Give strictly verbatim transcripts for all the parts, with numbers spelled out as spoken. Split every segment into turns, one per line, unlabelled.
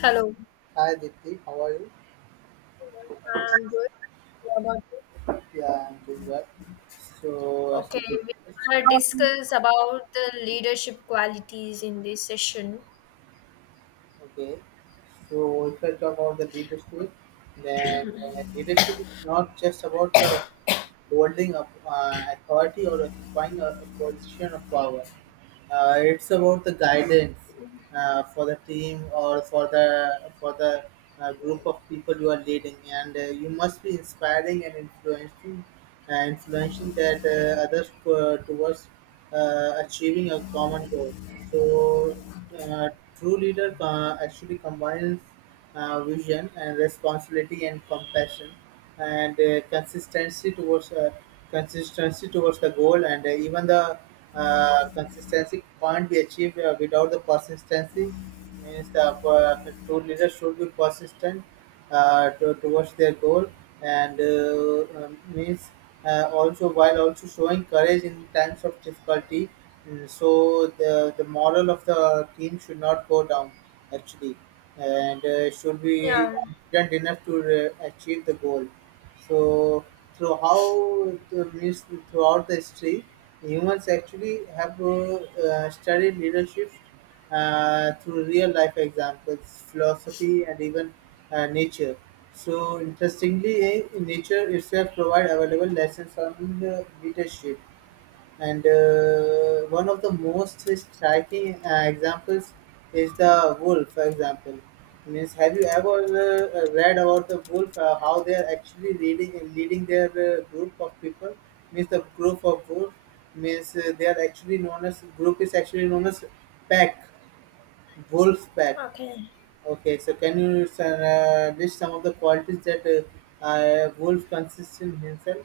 Hello.
Hi Dipti, how are you?
I'm good. What about you?
Yeah, I'm doing well. So as
Okay,
we
we
discussed,
want to discuss about the leadership qualities in this session.
okay. So if I talk about the leadership, then uh, leadership is not just about the holding up uh, authority or occupying a, a position of power. Uh, it's about the guidance uh, for the team or for the for the uh, group of people you are leading, and uh, you must be inspiring and influencing, uh, influencing that uh, others uh, towards uh, achieving a common goal. So, uh, True leader uh, actually combines uh, vision and responsibility and compassion and uh, consistency towards uh, consistency towards the goal and uh, even the uh, consistency can't be achieved uh, without the persistency means the uh, two leaders should be persistent uh, to, towards their goal and uh, um, means uh, also while also showing courage in times of difficulty. Mm, so the the moral of the team should not go down actually, and uh, should be
Yeah.
confident enough to uh, achieve the goal. So through how the mus- throughout the history, humans actually have uh, uh, studied leadership uh, through real life examples, philosophy, and even uh, nature. So interestingly, eh, nature itself provide available lessons on uh, leadership. And uh, one of the most striking uh, examples is the wolf for example. Means, have you ever uh, uh, read about the wolf? Uh, how they are actually leading leading their uh, group of people? Means the group of wolf means uh, they are actually known as group is actually known as pack, wolf pack.
Okay.
Okay, so can you uh, list some of the qualities that uh, uh, wolf consists in himself?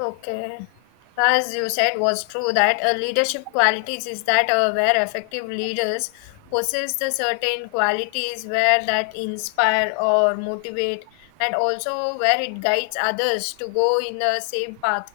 Okay. As you said, was true that a leadership qualities is that uh, where effective leaders possess the certain qualities where that inspire or motivate, and also where it guides others to go in the same path.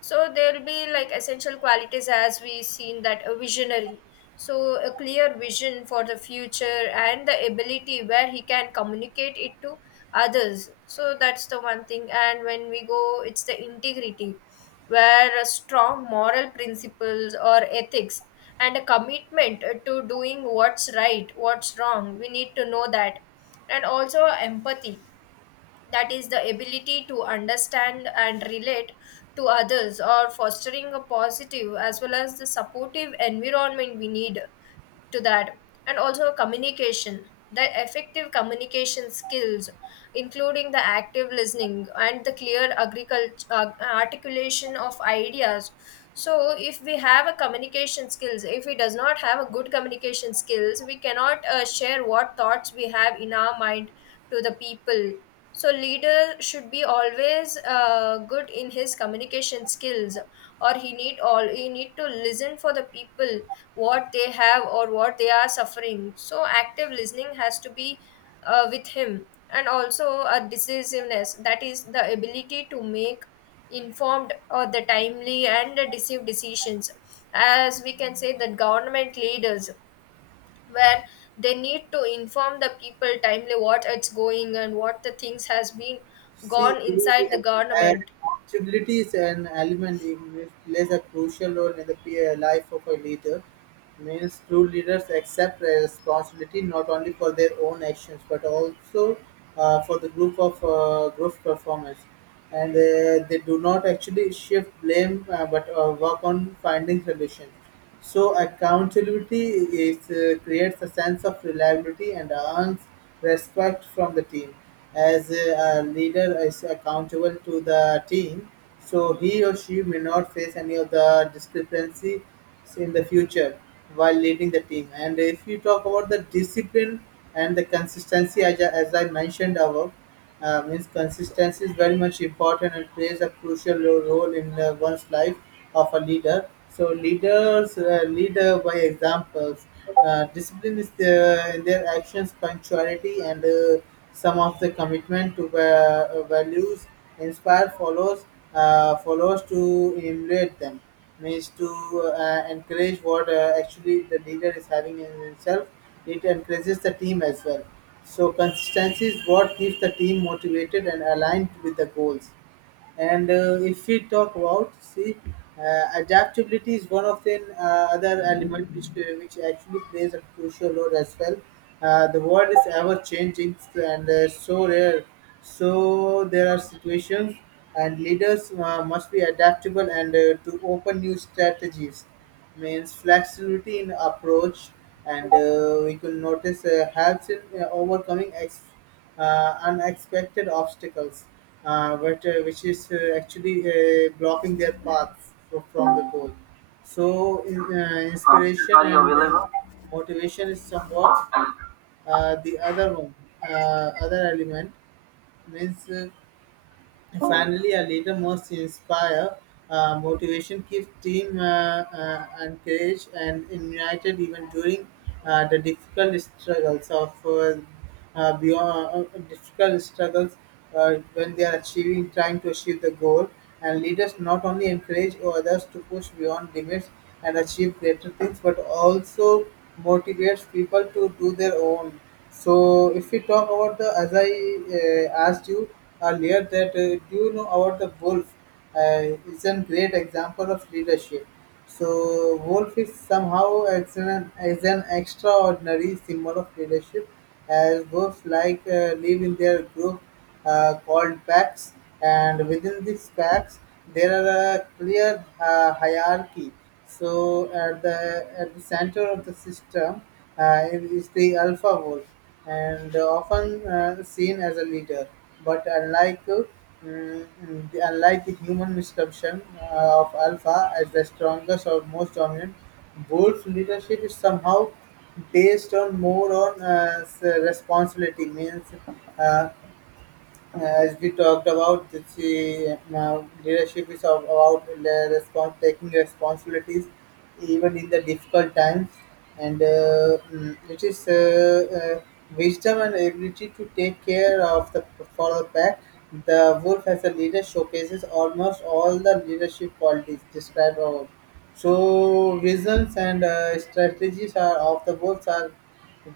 So there'll be like essential qualities as we seen that a visionary. So a clear vision for the future and the ability where he can communicate it to others. So that's the one thing. And when we go, it's the integrity, where a strong moral principles or ethics and a commitment to doing what's right, what's wrong. We need to know that. And also empathy, that is the ability to understand and relate to others or fostering a positive as well as the supportive environment we need to that, and also communication, the effective communication skills including the active listening and the clear agriculture uh, articulation of ideas. So if we have a communication skills, if we does not have a good communication skills, we cannot uh, share what thoughts we have in our mind to the people. So leader should be always uh, good in his communication skills, or he need all he need to listen for the people what they have or what they are suffering. So active listening has to be uh, with him, and also a decisiveness, that is the ability to make informed or the timely and decisive decisions. As we can say that government leaders, where they need to inform the people timely what it's going and what the things has been
See,
gone inside the
the uh,
government.
Accountability is an element in which plays a crucial role in the peer life of a leader. Means true leaders accept their responsibility not only for their own actions but also uh, for the group of uh, group performance, and uh, they do not actually shift blame uh, but uh, work on finding solutions. So accountability is uh, creates a sense of reliability and earns respect from the team. As a, a leader is accountable to the team, so he or she may not face any of the discrepancies in the future while leading the team. And if you talk about the discipline and the consistency, as I, as I mentioned above, uh, means consistency is very much important and plays a crucial ro- role in uh, one's life of a leader. So leaders uh, lead uh, by examples. Uh, discipline is the, in their actions, punctuality, and uh, some of the commitment to uh, values inspire followers uh, followers to emulate them. Means to uh, encourage what uh, actually the leader is having in himself. It encourages the team as well, so consistency is what keeps the team motivated and aligned with the goals. And uh, if we talk about, see, uh, adaptability is one of the uh, other element which, uh, which actually plays a crucial role as well. Uh, the world is ever changing and uh, so rare. So there are situations and leaders uh, must be adaptable and uh, to open new strategies means flexibility in approach and uh, we could notice uh, helps in uh, overcoming ex- uh, unexpected obstacles uh, but, uh, which is uh, actually uh, blocking their paths fro- from the goal. So in, uh, inspiration, are you and uh, available? Motivation is somewhat uh, the other one, uh, other element means uh, and finally, a leader must inspire uh, motivation, keep team uh, uh, encouraged and united even during uh, the difficult struggles of uh, uh, beyond uh, difficult struggles uh, when they are achieving trying to achieve the goal. And leaders not only encourage others to push beyond limits and achieve greater things, but also motivates people to do their own. So if we talk about the, as I uh, asked you earlier, that uh, do you know about the wolf? Uh, it's a great example of leadership. So wolf is somehow as an, as an extraordinary symbol of leadership, as wolves like uh, live in their group uh, called packs, and within these packs there are a clear uh, hierarchy. So at the at the center of the system uh, is the alpha wolf, and often uh, seen as a leader. But unlike uh, mm, mm, the- unlike the human misconception uh, of alpha as the strongest or most dominant, wolf leadership is somehow based on more on uh, s- responsibility means uh, uh, as we talked about, the she, now leadership is all about the respons- taking responsibilities even in the difficult times, and uh, mm, it is uh, uh, wisdom and ability to take care of the for the pack. The wolf as a leader showcases almost all the leadership qualities described above. So visions and uh, strategies are of the wolves are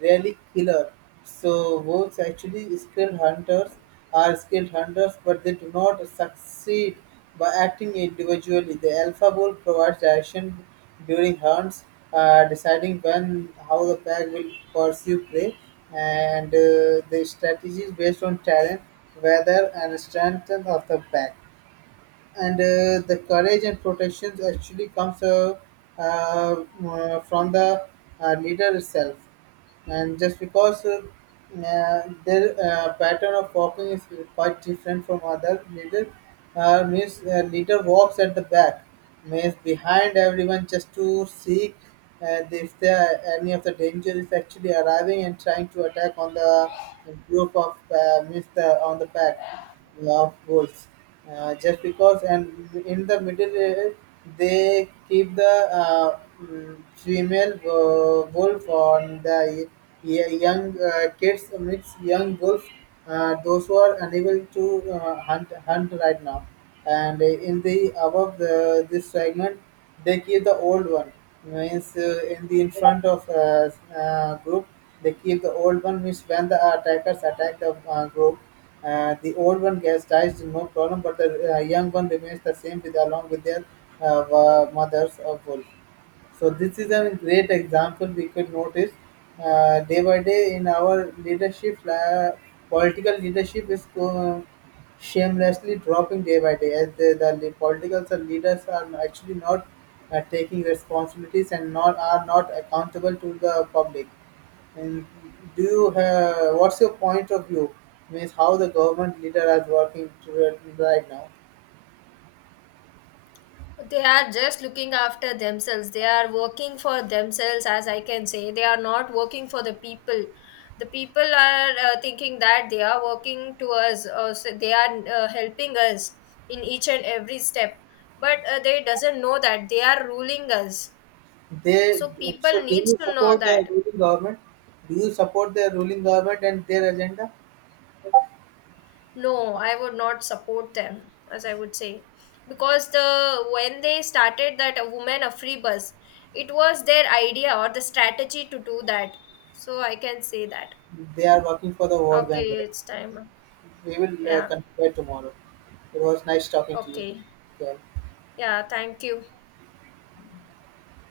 really killer. So wolves actually skilled hunters are skilled hunters, but they do not succeed by acting individually. The alpha wolf provides direction during hunts, uh, deciding when how the pack will pursue prey, and uh, the strategy is based on talent, weather, and strength of the pack and uh, the courage and protection actually comes uh, uh, uh, from the uh, leader itself. And just because uh, uh, their uh, pattern of walking is quite different from other leader. Uh, means uh, leader walks at the back, means behind everyone just to seek uh, if there any of the danger is actually arriving and trying to attack on the group of uh, means the, on the pack of wolves. Uh, just because, and in the middle, uh, they keep the uh, mm, female uh, wolf on the y- young uh, kids, mix young wolf, uh, those who are unable to uh, hunt hunt right now. And in the above the, this segment, they keep the old one. Means uh, in the in front of uh, uh, group, they keep the old one. Means when the attackers attack the uh, group, uh, the old one gets dies no problem, but the uh, young one remains the same with along with their uh, wa- mothers of wolf. So this is a great example we could notice uh, day by day in our leadership. Uh, political leadership is uh, shamelessly dropping day by day as the, the le- political leaders are actually not uh, taking responsibilities and not are not accountable to the public. And do you have what's your point of view? Means how the government leader is working to, uh, right now?
They are just looking after themselves. They are working for themselves, as I can say. They are not working for the people. The people are uh, thinking that they are working to us, uh, so they are uh, helping us in each and every step, but uh, they doesn't know that they are ruling us.
They
So
So
people
do
needs
you
to know
support the
that.
ruling government? Do you support the ruling government and their agenda?
No, I would not support them, as I would say. Because the when they started that a woman a free bus, it was their idea or the strategy to do that, so I can say that.
They are working for the World Bank,
Okay,
right?
it's time.
We will uh,
Yeah.
confer tomorrow. It was nice talking to you.
Okay.
Yeah.
Yeah, thank you.